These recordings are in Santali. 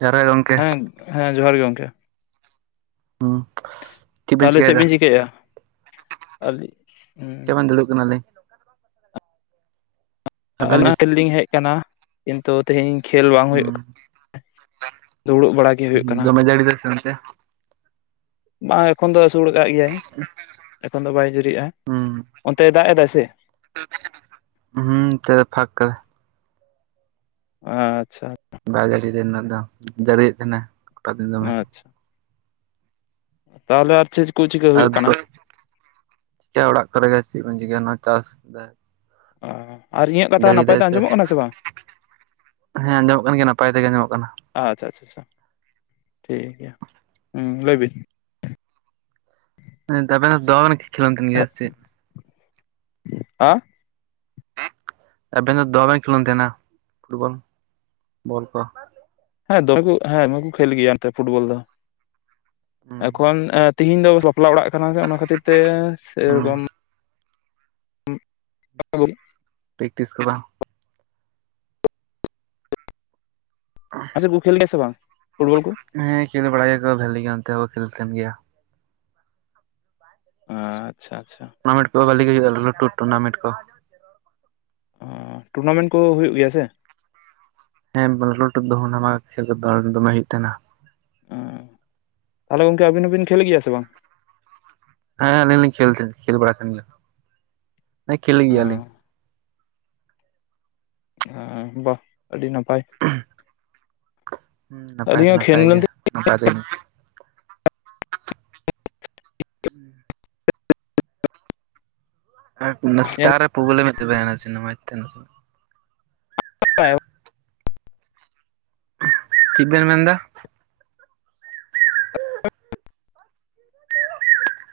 ᱡᱚᱦᱟᱨ ᱜᱮ ᱜᱚᱝᱠᱮ ᱦᱮᱸ ᱦᱮᱸ ᱡᱚᱸᱦᱟᱨ ᱜᱮ ᱜᱚᱢᱠᱮ ᱾ ᱦᱩᱸ ᱵᱮᱱ ᱛᱟᱦᱞᱮ ᱪᱮᱫ ᱪᱤᱠᱟᱹᱭᱮᱫᱟ ᱵᱤᱱ ᱪᱤᱠᱟᱹᱭᱮᱜᱼᱟ? ᱟᱹᱞᱤ ᱪᱮᱦᱚᱸ ᱵᱟᱝ ᱫᱩᱲᱩᱵ ᱠᱟᱱᱟᱞᱮ ᱾ ᱟᱵᱮᱱ ᱜᱮ [inaudible] ᱞᱤᱧ ᱦᱮᱡ ᱠᱟᱱᱟ ᱠᱤᱱᱛᱩ ᱛᱮᱦᱮᱧ ᱠᱷᱮᱞ ᱵᱟᱝ ᱦᱩᱸ ᱦᱩᱭᱩᱜ ᱫᱩᱲᱩᱵ ᱵᱟᱲᱟ ᱜᱮ ᱦᱩᱭᱩᱜ ᱠᱟᱱᱟ ᱾ ᱫᱚᱢᱮ ᱡᱟᱹᱲᱤ ᱫᱟᱭ ᱥᱮ ᱚᱱᱛᱮ ᱵᱟᱝ ᱮᱠᱷᱚᱱ ᱫᱚ ᱟᱹᱥᱩᱲ ᱠᱟᱜ ᱜᱮᱭᱟᱭ ᱾ ᱦᱩᱸ ᱚᱱᱛᱮ ᱫᱟᱜ ᱮᱫᱟᱭ ᱥᱮ ᱦᱩᱸ ᱛᱮᱫ ᱯᱷᱟᱠ ᱾ ᱟᱪᱪᱷᱟ ᱫᱟᱜ ᱡᱟᱹᱲᱤ ᱮᱱᱟ ᱫᱚ ᱫᱟᱜ ᱡᱟᱹᱲᱤᱭᱮᱫ ᱛᱟᱦᱮᱸᱱᱟ ᱠᱚᱴᱟ ᱫᱤᱱ ᱫᱚᱢᱮ᱾ ᱟᱪᱪᱷᱟ ᱛᱟᱦᱚᱞᱮ ᱟᱨ ᱪᱮ ᱟᱹᱣᱨᱤ [unintelligible] ᱚᱲᱟᱜ ᱠᱚᱨᱮ ᱜᱮ ᱪᱮᱫ ᱵᱤᱱ ᱪᱤᱠᱟᱹᱭᱟ ᱚᱱᱟ ᱪᱟᱥ ᱠᱚᱨᱮ? ᱚ ᱡᱟᱹᱲᱤᱫᱟᱭ ᱥᱮ ᱦᱮᱸ ᱟᱸᱡᱚᱢᱚᱜ ᱠᱟᱱ ᱜᱮᱭᱟ ᱱᱟᱯᱟᱭ ᱛᱮᱜᱮ ᱟᱸᱡᱚᱢᱚᱜ ᱠᱟᱱᱟ ᱾ ᱟᱪᱪᱷᱟ ᱪᱷᱟ ᱪᱷᱟ ᱴᱷᱤᱠ ᱜᱮᱭᱟ ᱞᱟᱹᱭ ᱵᱤᱱ [unintelligible] ᱟᱸ ᱮᱵᱮᱱ ᱫᱚ ᱫᱚᱢᱮᱭ ᱠᱷᱮᱞ ᱚᱱ ᱛᱟᱦᱮᱸᱱᱟ ᱯᱷᱩᱴᱵᱚᱞ ᱵᱚᱞ ᱠᱚ ᱾ ᱦᱮᱸ ᱫᱚᱢᱮ ᱠᱚ ᱦᱮᱸ ᱫᱚᱢᱮ ᱠᱚ ᱠᱷᱮᱞ ᱜᱮᱭᱟ ᱱᱚᱛᱮ ᱯᱷᱩᱴᱵᱚᱞ, ᱫᱚ ᱦᱩᱸ ᱮᱠᱷᱚᱱ ᱮ ᱛᱮᱤᱦᱤᱧ ᱫᱚ ᱵᱟᱯᱞᱟ ᱚᱲᱟᱜ ᱠᱟᱱᱟ ᱥᱮ ᱚᱱᱟ ᱠᱷᱟᱹᱛᱤᱨ ᱛᱮ ᱦᱩᱸ ᱥᱮᱨᱚᱠᱚᱢ [inaudible] ᱯᱮᱠᱴᱤᱥ ᱠᱚᱫᱚ ᱾ ᱟᱪᱪᱷᱟ ᱠᱚ ᱠᱷᱮᱞ ᱜᱮᱭᱟ ᱥᱮ ᱵᱟᱝ ᱯᱷᱩᱴᱵᱚᱞ ᱠᱚ? ᱦᱮᱸ ᱠᱷᱮᱞ ᱵᱟᱲ ᱭᱟᱠᱚ ᱵᱷᱟᱹᱞᱤ ᱜᱮᱭᱟ, ᱱᱛᱮ ᱦᱚᱸ ᱠᱷᱮᱞ ᱛᱟᱦᱮᱱ ᱜᱮᱭᱟ᱾ ᱟᱪᱪᱷᱟ - ᱟᱪᱪᱷᱟ ᱴᱩᱱᱟᱢᱮᱴ ᱫᱚ ᱵᱷᱟᱞᱮ ᱜᱮ ᱦᱩᱭᱩᱜ-ᱟ᱾ ᱞᱩᱴᱩᱴ ᱴᱩᱱᱟ ᱢᱮᱴ ᱠᱚ ᱚ ᱴᱩᱨᱱᱟᱢᱮᱱ ᱠᱚ ᱦᱩᱭᱩᱜ ᱜᱮᱭᱟ ᱥᱮ᱾ [unintelligible] ᱠᱷᱮᱞ ᱫᱚ ᱫᱚᱢᱮ ᱦᱩᱭᱩᱜ ᱛᱟᱦᱮᱱᱟ᱾ ᱚ ᱛᱟᱦᱚᱞᱮ ᱜᱚᱝᱠᱮ ᱟᱹᱵᱤᱱ ᱦᱚᱸᱵᱤᱱ ᱠᱷᱮᱞ ᱜᱮᱭᱟ ᱥᱮ ᱵᱟᱝ? ᱦᱮᱸ ᱟᱹᱞᱤᱧ ᱞᱤᱧ ᱠᱷᱮᱞ ᱛᱟᱦᱮ ᱠᱷᱮᱞ ᱵᱟᱲᱟ ᱛᱟᱦᱮ ᱜᱮᱭᱟ ᱦᱮᱸ ᱠᱷᱮᱞ ᱚ ᱜᱮᱭᱟᱞᱤᱧ᱾ ᱮ ᱵᱟ! ᱟᱹᱰᱤ ᱱᱟᱯᱟᱭ ᱦᱮᱸ ᱱᱟᱯᱟᱭ ᱟᱹᱞᱤᱧ ᱫᱚ ᱦᱚᱸ ᱠᱷᱮᱞ ᱱᱟᱯᱟᱭ ᱜᱮ, ᱢᱮᱱᱛᱮ [unintelligible] ᱱᱟᱯᱟᱭ ᱫᱚ ᱦᱮᱸ ᱮᱥᱴᱟᱨ ᱨᱮ ᱯᱚᱵᱞᱮᱢ [unintelligible] ᱥᱤᱱᱮᱢᱟ [unintelligible] ᱛᱟᱦᱮ ᱥᱮ [inaudible] ᱪᱮᱫ ᱵᱮᱱ ᱢᱮᱱᱫᱟ᱾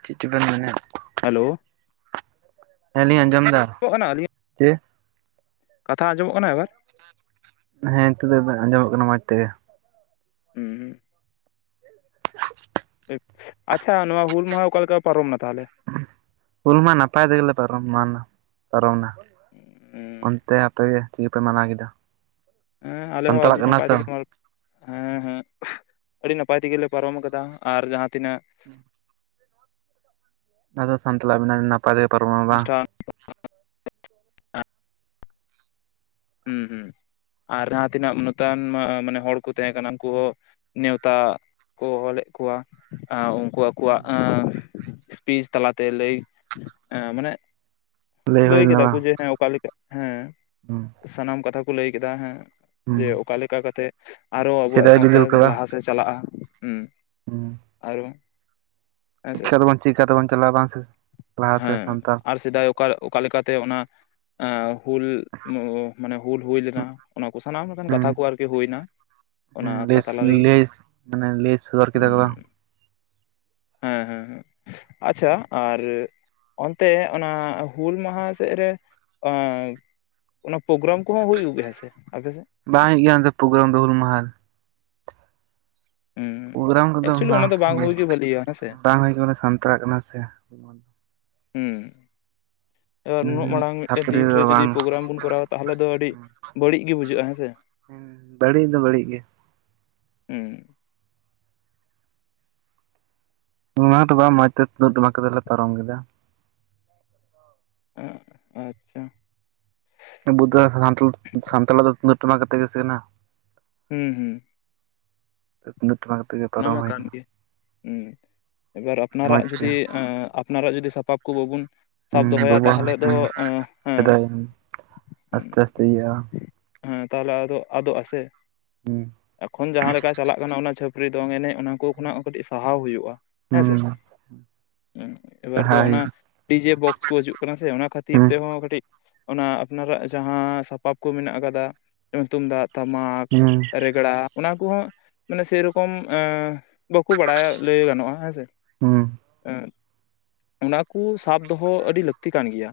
ᱪᱤᱫᱪᱳ ᱵᱮᱱ ᱢᱮᱱᱟᱫ᱾ ᱦᱮᱞᱳ ᱦᱮ ᱞᱤᱧ ᱟᱸᱡᱚᱢ ᱫᱟ᱾ ᱠᱚ ᱠᱟᱱᱟ ᱟᱞ ᱪᱮ ᱠᱟᱛᱷᱟ ᱟᱸᱡᱚᱢᱚᱜ ᱠᱟᱱᱟ ᱮᱵᱮᱨ ᱦᱮᱸ ᱱᱤᱛᱚᱜ ᱫᱚ ᱟᱸᱡᱚᱢᱚᱜ ᱠᱟᱱᱟ ᱢᱚᱸᱡᱽ ᱛᱮᱜᱮ᱾ ᱦᱩᱸ- ᱦᱩᱸ ᱟᱪᱪᱷᱟ ᱱᱚᱣᱟ ᱦᱩᱞ ᱢᱟᱦᱟ ᱚᱠᱟᱞᱮᱠᱟ ᱯᱟᱨᱚᱢᱮᱱᱟ ᱛᱟᱦᱚᱞᱮ? ᱦᱩᱞ ᱢᱟ ᱱᱟᱯᱟᱭ ᱛᱮᱜᱮᱞᱮ ᱯᱟᱨᱚᱢ ᱮᱢᱟᱱ ᱱᱟ ᱯᱟᱨᱚᱢ ᱱᱟ᱾ ᱦᱩᱸ ᱚᱱᱛᱮ ᱟᱯᱮᱜ ᱜᱮ ᱛᱤᱠᱟᱹ ᱜᱮ ᱯᱮ ᱢᱟᱱᱟᱣ ᱠᱮᱫᱟ᱾ ᱦᱮᱸ ᱟᱞᱮ ᱦᱚᱸ ᱥᱟᱱᱛᱟᱲᱟᱜ ᱟᱹᱰᱤ ᱠᱟᱱᱟ ᱱᱟᱯᱟᱭ ᱛᱚ ᱛᱮᱜᱮ ᱢ ᱦᱮᱸ- ᱦᱮᱸ ᱟᱹᱰᱤ ᱱᱟᱯᱟᱭ ᱛᱮᱜᱮᱞᱮ ᱯᱟᱨᱚᱢ ᱠᱟᱫᱟ, ᱟᱨ ᱡᱟᱦᱟᱸ ᱛᱤᱱᱟᱹᱜ [inaudible] ᱟᱫᱚ ᱥᱟᱱᱛᱟᱞᱟ ᱟᱹᱤᱱᱟ ᱱᱟᱯᱟᱭ ᱛᱮ ᱯᱟᱨᱚᱢ ᱵᱟᱝ᱾ ᱚᱱᱩᱥᱴᱷᱟᱱ ᱦᱩᱸ ᱦᱩᱸ ᱟᱨ ᱡᱟᱦᱟᱸ ᱛᱤᱱᱟᱹᱜ ᱱᱚᱛᱟᱱ ᱢᱟ ᱢᱟᱱᱮ ᱦᱚᱲ ᱠᱚ ᱛᱟᱦᱮᱸ ᱠᱟᱱᱟ ᱩᱱᱠᱩ ᱦᱚᱸ᱾ ᱱᱮᱣᱛᱟ ᱠᱚ ᱚ-ᱟᱞᱮᱫ ᱠᱚᱣᱟ-ᱟ ᱩᱱᱠᱩ ᱠᱚᱣᱟᱜᱱ ᱮ ᱮᱥᱯᱤᱥ ᱛᱟᱞᱟᱛᱮ ᱞᱟᱹᱭ ᱮ ᱢᱟᱱᱮ ᱞᱟᱹᱭ ᱠᱮᱫᱟ ᱠᱚ ᱡᱮ ᱦᱮᱸ ᱚᱠᱟᱞᱮᱠᱟ ᱦᱮᱸ ᱦᱚᱸ ᱥᱟᱱᱟᱢ ᱠᱟᱛᱷᱟ ᱠᱚ ᱞᱟᱹᱭ ᱠᱮᱫᱟ᱾ ᱦᱮᱸ ᱡᱮ ᱚᱠᱟ ᱞᱮᱠᱟ ᱠᱟᱛᱮᱜ ᱟᱨᱚ ᱟᱵᱚᱣᱟᱜ ᱥᱮᱫᱟᱭ ᱥᱟᱶᱛᱟ ᱵᱤᱫᱟᱹᱞ ᱠᱚ ᱵᱟᱝ ᱞᱟᱦᱟ ᱥᱮ ᱪᱟᱞᱟᱜᱼᱟ᱾ ᱦᱩᱸ ᱦᱩᱸ [unintelligible] ᱟᱨᱚ ᱦᱮᱸᱥᱮ ᱪᱤᱠᱟ ᱫᱚᱵᱚᱱ ᱪᱤᱠᱠᱟᱛᱮᱵᱚᱱ ᱪᱟᱞᱟᱜᱼᱟ ᱵᱟᱝᱥᱮ ᱞᱟᱦᱟᱛᱮ ᱦᱮᱸ ᱥᱟᱱᱛᱟᱬ᱾ ᱟᱨ ᱥᱮᱫᱟᱭ ᱚᱠᱟ ᱚᱠᱟ ᱞᱮᱠᱟᱛᱮ ᱚᱱᱟ ᱮ ᱦᱩᱞ ᱩᱚ ᱢᱟᱱᱮ ᱦᱩᱞ ᱦᱩᱭ ᱞᱮᱱᱟ ᱚᱱᱟ ᱠᱚ ᱥᱟᱱᱟᱢ ᱨᱮᱱ ᱠᱟᱛᱷᱟ ᱠᱚ ᱟᱨᱠᱤ ᱦᱩᱭᱱᱟ᱾ ᱚᱱᱟ ᱦᱸ ᱟᱠᱷᱲᱟ ᱞᱮᱥ ᱛᱟᱞᱟ ᱨᱮᱜᱮ ᱞᱮᱥ ᱢᱟᱱᱮ ᱞᱟᱭ ᱥᱚᱫᱚᱨᱠᱮᱫᱟ-ᱠᱚ᱾ ᱦᱮᱸ- ᱦᱮᱸ - ᱦᱮᱸ ᱟᱪᱪᱷᱟ ᱟᱨ ᱚᱱᱛᱮ ᱚᱱᱟ ᱦᱩᱞ ᱢᱟᱦᱟ ᱥᱮᱫ ᱨᱮ ᱮᱸ ᱚᱱᱟ ᱯᱨᱳᱜᱨᱟᱢ ᱠᱚᱦᱚᱸ ᱦᱩᱭᱩᱜ ᱜᱮᱭᱟ? ᱥᱮ ᱟᱯᱮᱥᱮᱫ᱾ ᱵᱟᱝ ᱦᱩᱭᱩᱜ ᱜᱮᱭᱟ ᱫᱚ ᱯᱨᱳᱜᱨᱟᱢ ᱫᱚ ᱦᱩᱞ ᱢᱟᱦᱟᱞ ᱦᱩᱸ ᱯᱨᱳᱜᱨᱟᱢ ᱠᱚᱫᱚ ᱮᱠᱪᱩᱭᱮᱞᱤ ᱚᱱᱟ ᱵᱟᱝ ᱫᱚ ᱜᱮ ᱦᱩᱭ ᱵᱷᱟᱹᱞᱤᱭᱟ ᱦᱮᱸᱥᱮ ᱵᱟᱝ ᱦᱩᱭ ᱠᱟᱱᱟ ᱥᱟᱱᱛᱟᱲᱟᱜ ᱠᱟᱱᱟ ᱥᱮ᱾ ᱦᱮᱸ ᱮᱵᱟᱨ ᱱᱩᱱᱟᱹᱜ ᱢᱟᱲᱟᱝ ᱢᱤᱫᱴᱮᱱ ᱪᱷᱟᱹᱯᱨᱤ ᱫᱤᱱ ᱨᱮ ᱫᱚ ᱡᱩᱚᱫᱤ ᱵᱟᱝ ᱯᱨᱳᱜᱨᱟᱢ ᱵᱚᱱ ᱠᱚᱨᱟᱣ ᱼᱟ ᱾ᱛᱟᱦᱚᱞᱮ ᱫᱚ ᱟᱹᱰᱤ ᱵᱟᱹᱲᱤᱡ ᱜᱮ ᱵᱩᱡᱷᱟᱹᱜᱼᱟ ᱦᱮᱸ ᱥᱮ ᱾ ᱵᱟᱹᱲᱤᱡ ᱫᱚ ᱵᱟᱹᱲᱤᱡ ᱜᱮ ᱾ ᱦᱩᱸ ᱾ ᱚᱱᱟ ᱛᱚ ᱵᱟᱝ ᱢᱚᱸᱡᱽ ᱛᱮ ᱛᱩᱢᱫᱟᱜ ᱴᱟᱢᱟᱠ ᱠᱚᱛᱮ ᱞᱮ ᱯᱟᱨᱚᱢ ᱠᱮᱫᱟ ᱾ ᱮ ᱟᱪᱪᱷᱟ ᱾ ᱟᱵᱩ ᱫᱚ ᱥᱟᱱᱛᱟᱞ ᱥᱟᱱᱛᱟᱞᱟᱜ ᱫᱚ ᱴᱟᱢᱟᱠ ᱟᱛᱮ ᱜᱮ ᱥᱮ ᱠᱟᱱᱟ ᱾ ᱦᱩᱸ ᱦᱩᱸ ᱾ ᱛᱩᱝᱫᱟᱜ ᱴᱟᱢᱟᱠ ᱟᱛᱮ ᱜᱮ ᱚᱱᱟ ᱯᱟᱨᱚᱢ ᱢᱟ ᱦᱩᱭ ᱠᱟᱱ ᱠᱟᱱᱟ ᱜᱮᱭᱟ, ᱦᱩᱸ ᱮᱵᱟᱨ ᱟᱯᱱᱟᱨᱟᱜ ᱢᱚᱸᱡᱽ ᱜᱮ ᱡᱩᱫᱤ ᱟᱸ ᱟᱯᱱᱟᱨᱟᱜ ᱡᱩᱫᱤ ᱥᱟᱯᱟᱵ ᱠᱚ ᱵᱟᱵᱚᱱ ᱥᱟᱵ ᱦᱩᱸ ᱫᱚᱦᱚᱭᱟ ᱵᱟᱵᱟ ᱛᱟᱦᱚᱞᱮ ᱫᱚ ᱦᱩᱸ ᱮᱸ ᱦᱮᱸ ᱥᱮᱫᱟᱭ ᱟᱥᱛᱮ ᱟᱥᱛᱮ ᱤᱭᱟᱹᱜᱼᱟ ᱦᱮᱸ ᱛᱟᱦᱞᱮ ᱟᱫᱚ ᱟᱫᱚᱜ ᱟᱥᱮ ᱦᱩᱸ ᱮᱠᱷᱚᱱ ᱡᱟᱦᱟᱸ ᱞᱮᱠᱟ ᱪᱟᱞᱟᱜ ᱠᱟᱱᱟ ᱚᱱᱟ ᱪᱷᱟᱹᱯ ᱯᱨᱤ ᱫᱚᱝ ᱮᱱᱮᱡ ᱚᱱᱟ ᱠᱚ ᱠᱷᱚᱱᱟᱜ ᱦᱚᱸ ᱠᱟᱹᱴᱤᱡ ᱥᱟᱦᱟᱣ ᱦᱩᱭᱩᱜᱼᱟ ᱦᱮᱸ ᱥᱮ ᱦᱩᱸ ᱾ ᱮᱵᱟᱨ ᱫᱚ ᱞᱟᱦᱟ ᱚᱱᱟ ᱦᱩᱭᱩᱜᱼᱟ ᱰᱤᱡᱮ ᱵᱚᱠᱥ ᱠᱚ ᱦᱤᱡᱩᱜ ᱠᱟᱱᱟ ᱥᱮ ᱚᱱᱟ ᱥᱟᱱᱛᱮ ᱡᱟᱦᱟᱸ ᱠᱷᱟᱹᱛᱤᱨ ᱛᱮᱦᱚᱸ ᱠᱟᱹᱴᱤᱡ ᱚᱱᱟ ᱟᱯᱱᱟᱨᱟᱜ ᱡᱟᱦᱟᱸ ᱥᱟᱯᱟᱵ ᱠᱚ ᱢᱮᱱᱟᱜ ᱟᱠᱟᱫᱟ ᱡᱮᱢᱚᱱ ᱛᱩᱢᱫᱟᱜ ᱴᱟᱢᱟᱠ ᱨᱮᱜ ᱜᱮᱲᱟ ᱚᱱᱟ ᱠᱚᱦᱚᱸ ᱢᱟᱱᱮ ᱥᱮᱨᱚᱠᱚᱢ ᱮᱸ ᱵᱟᱠᱚ ᱵᱟᱲᱟᱭᱟ ᱞᱟᱹᱭ ᱜᱟᱱᱚᱜᱼᱟ ᱦᱮᱸᱥᱮ ᱾ ᱚᱱᱟ ᱠᱚ ᱥᱟᱵ ᱫᱚᱦᱚ ᱟᱹᱰᱤ ᱞᱟᱹᱠᱛᱤ ᱠᱟᱱ ᱜᱮᱭᱟ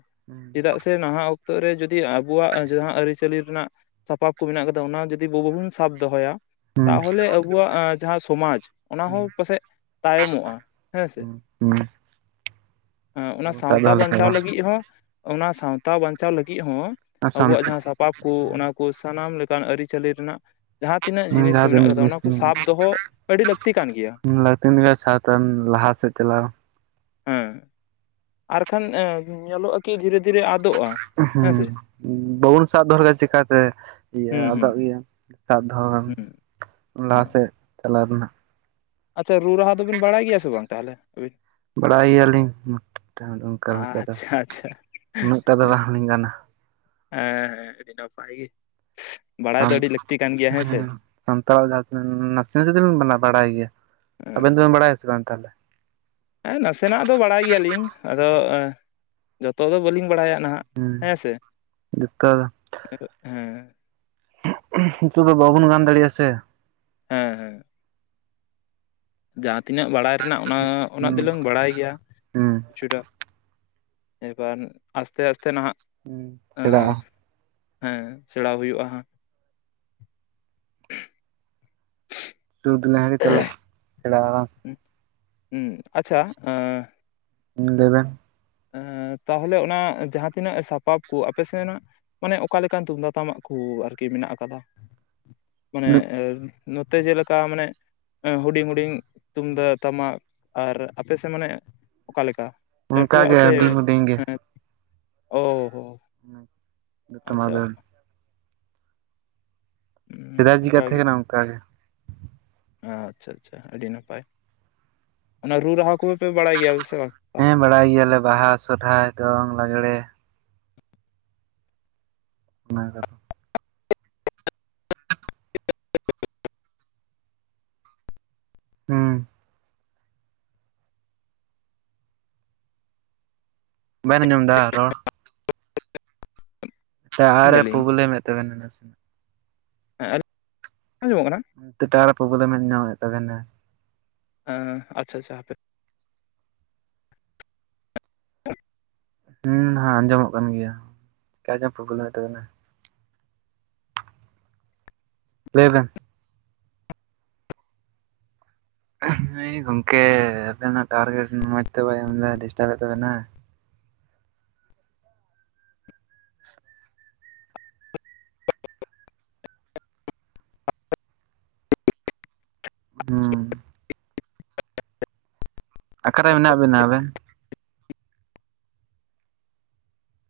ᱪᱮᱫᱟᱜ ᱥᱮ ᱱᱟᱦᱟᱜ ᱛᱚ ᱨᱮ ᱡᱩᱫᱤ ᱟᱵᱚᱣᱟᱜ ᱡᱟᱦᱟᱸ ᱟᱹᱨᱤᱪᱟᱹᱞᱤ ᱨᱮᱱᱟᱜ ᱥᱟᱯᱟᱯ ᱠᱚ ᱢᱮᱱᱟᱜ ᱠᱟᱫᱟ ᱚᱱᱟ ᱡᱩᱫᱤ ᱵᱟ ᱵᱟᱵᱚᱱ ᱥᱟᱵ ᱫᱚᱦᱚᱭᱟ ᱛᱟᱦᱚᱞᱮ ᱟᱵᱚᱣᱟᱜ ᱡᱟᱦᱟᱸ ᱥᱚᱢᱟᱡᱽ ᱚᱱᱟ ᱦᱚᱸ ᱯᱟᱥᱮᱡ ᱛᱟᱭᱚᱢᱚᱜᱼᱟ ᱦᱮᱸ ᱥᱮ ᱾ ᱦᱮᱸ ᱚᱱᱟ ᱥᱟᱶᱛᱟ ᱵᱟᱧᱪᱟᱣ ᱞᱟᱹᱜᱤᱫ ᱦᱚᱸ, ᱚᱱᱟ ᱥᱟᱶᱛᱟ ᱵᱟᱧᱪᱟᱣ ᱞᱟᱹᱜᱤᱫ ᱦᱚᱸ ᱟᱵᱚᱣᱟᱜ ᱡᱟᱦᱟᱸ ᱥᱟᱯᱟᱵ ᱠᱚ ᱚᱱᱟ ᱠᱚ ᱥᱟᱱᱟᱢ ᱞᱮᱠᱟᱱ ᱟᱹᱨᱤᱪᱟᱹᱞᱤ ᱨᱮᱱᱟᱜ ᱡᱟᱦᱟᱸ ᱛᱤᱱᱟᱹᱜ ᱡᱤᱱᱤᱥ ᱠᱚ ᱢᱮᱱᱟᱜ ᱠᱟᱫᱟ ᱚᱱᱟ ᱠᱚ ᱥᱟᱵ ᱫᱚᱦᱚ ᱟᱹᱰᱤ ᱞᱟᱹᱠᱛᱤ ᱠᱟᱱ ᱜᱮᱭᱟ [inaudible] ᱞᱟᱹᱛᱤᱱ ᱜᱮ ᱥᱟᱶᱛᱮ ᱞᱟᱦᱟ ᱥᱮᱫ ᱪᱟᱞᱟᱣ ᱾ ᱦᱮᱸ ᱾ ᱟᱨᱠᱷᱟᱱ ᱧᱮᱞᱚᱜᱼᱟ ᱠᱤ ᱫᱷᱤᱨᱮ ᱫᱷᱤᱨᱮ ᱟᱫᱚᱜᱼᱟ ᱾ ᱦᱮᱸ ᱵᱟᱵᱩᱱ ᱥᱟᱵ ᱫᱚᱦᱚ ᱞᱮᱠᱷᱟᱱ ᱪᱤᱠᱟᱛᱮ ᱦᱩᱸ ᱤᱭᱟᱹᱜ-ᱟ? ᱦᱩᱸ ᱟᱫᱚᱜ ᱜᱮᱭᱟ ᱾ ᱥᱟᱵ ᱫᱚᱦᱚ ᱦᱩᱸ ᱞᱟᱦᱟ ᱦᱩᱸ ᱥᱮᱫ ᱪᱟᱞᱟᱣ ᱨᱮᱱᱟᱜ ᱟᱪᱪᱷᱟ ᱨᱩ ᱨᱟᱦᱟ ᱫᱚᱵᱤᱱ ᱵᱟᱲᱟᱭ ᱜᱮᱭᱟ ᱥᱮ ᱵᱟᱝ ᱛᱟᱦᱚᱞᱮ ᱟᱵᱤᱱ? ᱵᱟᱲᱟᱭ ᱜᱮᱭᱟᱞᱤᱧ ᱩᱱᱟᱹᱜ [unintelligible] ᱚᱱᱠᱟ ᱞᱮᱠᱟ ᱫᱚ ᱟᱪᱪᱷᱟ ᱟᱪᱪᱷᱟ ᱩᱱᱟᱹᱜ ᱴᱟ ᱫᱚ ᱵᱟᱝᱞᱤᱧ ᱜᱟᱱᱟ ᱾ ᱦᱮᱸ ᱦᱮᱸ ᱟᱹᱰᱤ ᱱᱟᱯᱟᱭ ᱜᱮ ᱵᱟᱲᱟᱭ ᱫᱚ ᱟᱹᱰᱤ ᱞᱟᱹᱠᱛᱤ ᱠᱟᱱ ᱜᱮᱭᱟ ᱦᱮᱸ ᱥᱮ ᱾ ᱥᱟᱱᱛᱟᱲᱟᱜ ᱡᱟᱦᱟᱸ ᱛᱤᱱᱟᱹᱜ ᱱᱟᱥᱮ ᱱᱟᱥᱮ ᱫᱩᱞᱤᱧ ᱵᱟᱱᱟ ᱵᱟᱲᱟᱭ ᱜᱮᱭᱟ ᱾ ᱟᱵᱮᱱ ᱦᱮᱸ ᱫᱚᱵᱮᱱ ᱵᱟᱲᱟᱭᱟ ᱥᱮ ᱵᱟᱝ ᱛᱟᱦᱚᱞᱮ? ᱦᱮᱸ ᱱᱟᱥᱮᱱᱟᱜ ᱫᱚ ᱵᱟᱲᱟᱭ ᱜᱮᱭᱟᱞᱤᱧ, ᱟᱫᱚ ᱡᱚᱛᱚ ᱫᱚ ᱵᱟᱹᱞᱤᱧ ᱵᱟᱲᱟᱭᱟ ᱱᱟᱦᱟᱜ ᱾ ᱦᱩᱸ ᱦᱮᱸᱥᱮ, ᱡᱚᱛᱚ ᱦᱮᱸ ᱾ ᱛᱚᱵᱮ ᱵᱟᱵᱚᱱ ᱜᱟᱱ ᱫᱟᱲᱮᱜᱼᱟ ᱥᱮ ᱾ ᱦᱮᱸ ᱦᱮᱸ᱾ ᱡᱟᱦᱟᱸ ᱛᱤᱱᱟᱹᱜ ᱵᱟᱲᱟᱭ ᱨᱮᱱᱟᱜ ᱚᱱᱟ ᱩᱱᱟᱹᱜ ᱦᱩᱸ ᱫᱚᱞᱟᱝ ᱵᱟᱲᱟᱭ ᱜᱮᱭᱟ ᱦᱩᱸ ᱾ ᱠᱤᱪᱷᱩᱴᱟ, ᱮᱵᱟᱨ ᱟᱥᱛᱮ ᱟᱥᱛᱮ ᱱᱟᱦᱟᱜ ᱦᱩᱸ ᱥᱮᱬᱟᱜᱼᱟ ᱦᱮᱸ ᱥᱮᱬᱟ ᱦᱩᱭᱩᱜ-ᱟ ᱦᱟᱸᱜ ᱾ [inaudible] ᱛᱩᱫ ᱱᱟᱦᱮᱞ ᱜᱮ ᱛᱮᱞᱟ ᱥᱮᱬᱟᱻ ᱩᱸ ᱩᱸ, ᱟᱪᱪᱷᱟ ᱞᱟ. ᱭ ᱵᱮᱱ ᱾ ᱮᱸ ᱛᱟᱦᱚᱞᱮ ᱚᱱᱟ ᱡᱟᱦᱟᱸ ᱛᱤᱱᱟᱹᱜ ᱥᱟᱯᱟᱵ ᱠᱚ ᱟᱯᱮ ᱥᱮᱱᱟᱜ ᱢᱟᱱᱮ ᱚᱠᱟ ᱞᱮᱠᱟᱱ ᱛᱩᱢᱫᱟᱜ ᱴᱟᱢᱟᱜ ᱠᱚ ᱟᱨᱠᱤ ᱢᱮᱱᱟᱜ ᱟᱠᱟᱫᱟ? ᱢᱟᱱᱮ ᱱᱚᱛᱮ ᱡᱮ ᱞᱮᱠᱟ ᱢᱟᱱᱮ ᱦᱩᱰᱤᱧ ᱦᱩᱰᱤᱧ ᱛᱩᱢᱫᱟᱜ ᱴᱟᱢᱟᱠ ᱾ ᱟᱨ ᱟᱯᱮ ᱥᱮᱫ ᱢᱟᱱᱮ ᱚᱠᱟ ᱞᱮᱠᱟ? ᱚᱱᱠᱟ ᱞᱟᱴᱩᱣᱟᱜ ᱜᱮ ᱦᱩᱰᱤᱧ ᱥᱮ, ᱦᱩᱰᱤᱧ ᱜᱮ ᱚᱻ ᱦᱚ ᱾ ᱦᱮᱸ [unintelligible] ᱥᱮᱫᱟᱭ ᱡᱤᱠᱟ ᱚᱱᱠᱟ ᱛᱟᱦᱮᱸ ᱜᱮ ᱠᱟᱱᱟ ᱚᱱᱠᱟᱜᱮ। ᱟᱪᱪᱷᱟ ᱟᱪᱪᱷᱟ ᱟᱹᱰᱤ ᱱᱟᱯᱟᱭ ᱚᱱᱟ ᱨᱩ ᱨᱟᱦᱟ ᱠᱚ ᱦᱮᱸ ᱵᱟᱲᱟᱭ ᱜᱮᱭᱟᱞᱮ ᱵᱟᱦᱟ, ᱥᱚᱨᱦᱟᱭ, ᱫᱚᱝ, ᱞᱟᱜᱽᱲᱮ ᱾ ᱚᱱᱟ ᱠᱚᱫᱚ ᱦᱩᱸ ᱵᱟᱧ ᱟᱸᱡᱚᱢ ᱮᱫᱟ ᱨᱚᱲ ᱴᱟᱣᱟᱨᱮ ᱢᱮᱱᱫᱟᱞᱤᱧ ᱯᱨᱚᱵᱞᱮᱢ ᱮᱫ ᱛᱟᱵᱮᱱᱟ ᱱᱟᱥᱮᱱᱟᱜ ᱾ ᱦᱮᱸ ᱟᱸᱡᱚᱢᱚᱜ ᱠᱟᱱᱟ ᱾ ᱚᱱᱛᱮ ᱴᱟᱣᱟᱨᱮ ᱯᱨᱚᱵᱞᱮᱢᱮ ᱧᱟᱢᱮᱫ ᱛᱟᱵᱤᱱᱟ ᱾ ᱦᱮᱸ ᱟᱪᱪᱷᱟ ᱟᱪᱪᱷᱟ ᱦᱟᱯᱮ [inaudible] ᱦᱮᱸ ᱦᱟᱸ ᱟᱸᱡᱚᱢᱚᱜ ᱠᱟᱱ ᱜᱮᱭᱟ ᱪᱮᱠᱟᱪᱚ ᱯᱨᱚᱵᱞᱮᱢᱮᱫ ᱛᱟᱵᱤᱱᱟ ᱾ ᱞᱟᱹᱭ ᱵᱮᱱ ᱦᱮᱸ ᱜᱚᱝᱠᱮ ᱟᱵᱮᱱᱟᱜ ᱴᱟᱣᱟᱨ ᱜᱮ ᱢᱚᱸᱡᱽ ᱛᱮ ᱵᱟᱭ ᱮᱢᱫᱟ ᱰᱤᱥᱴᱟᱵᱮᱫ ᱛᱟᱵᱮᱱᱟ। ᱦᱩᱸ ᱚᱠᱟᱨᱮ ᱢᱮᱱᱟᱜ ᱵᱮᱱᱟ ᱟᱵᱮᱱ?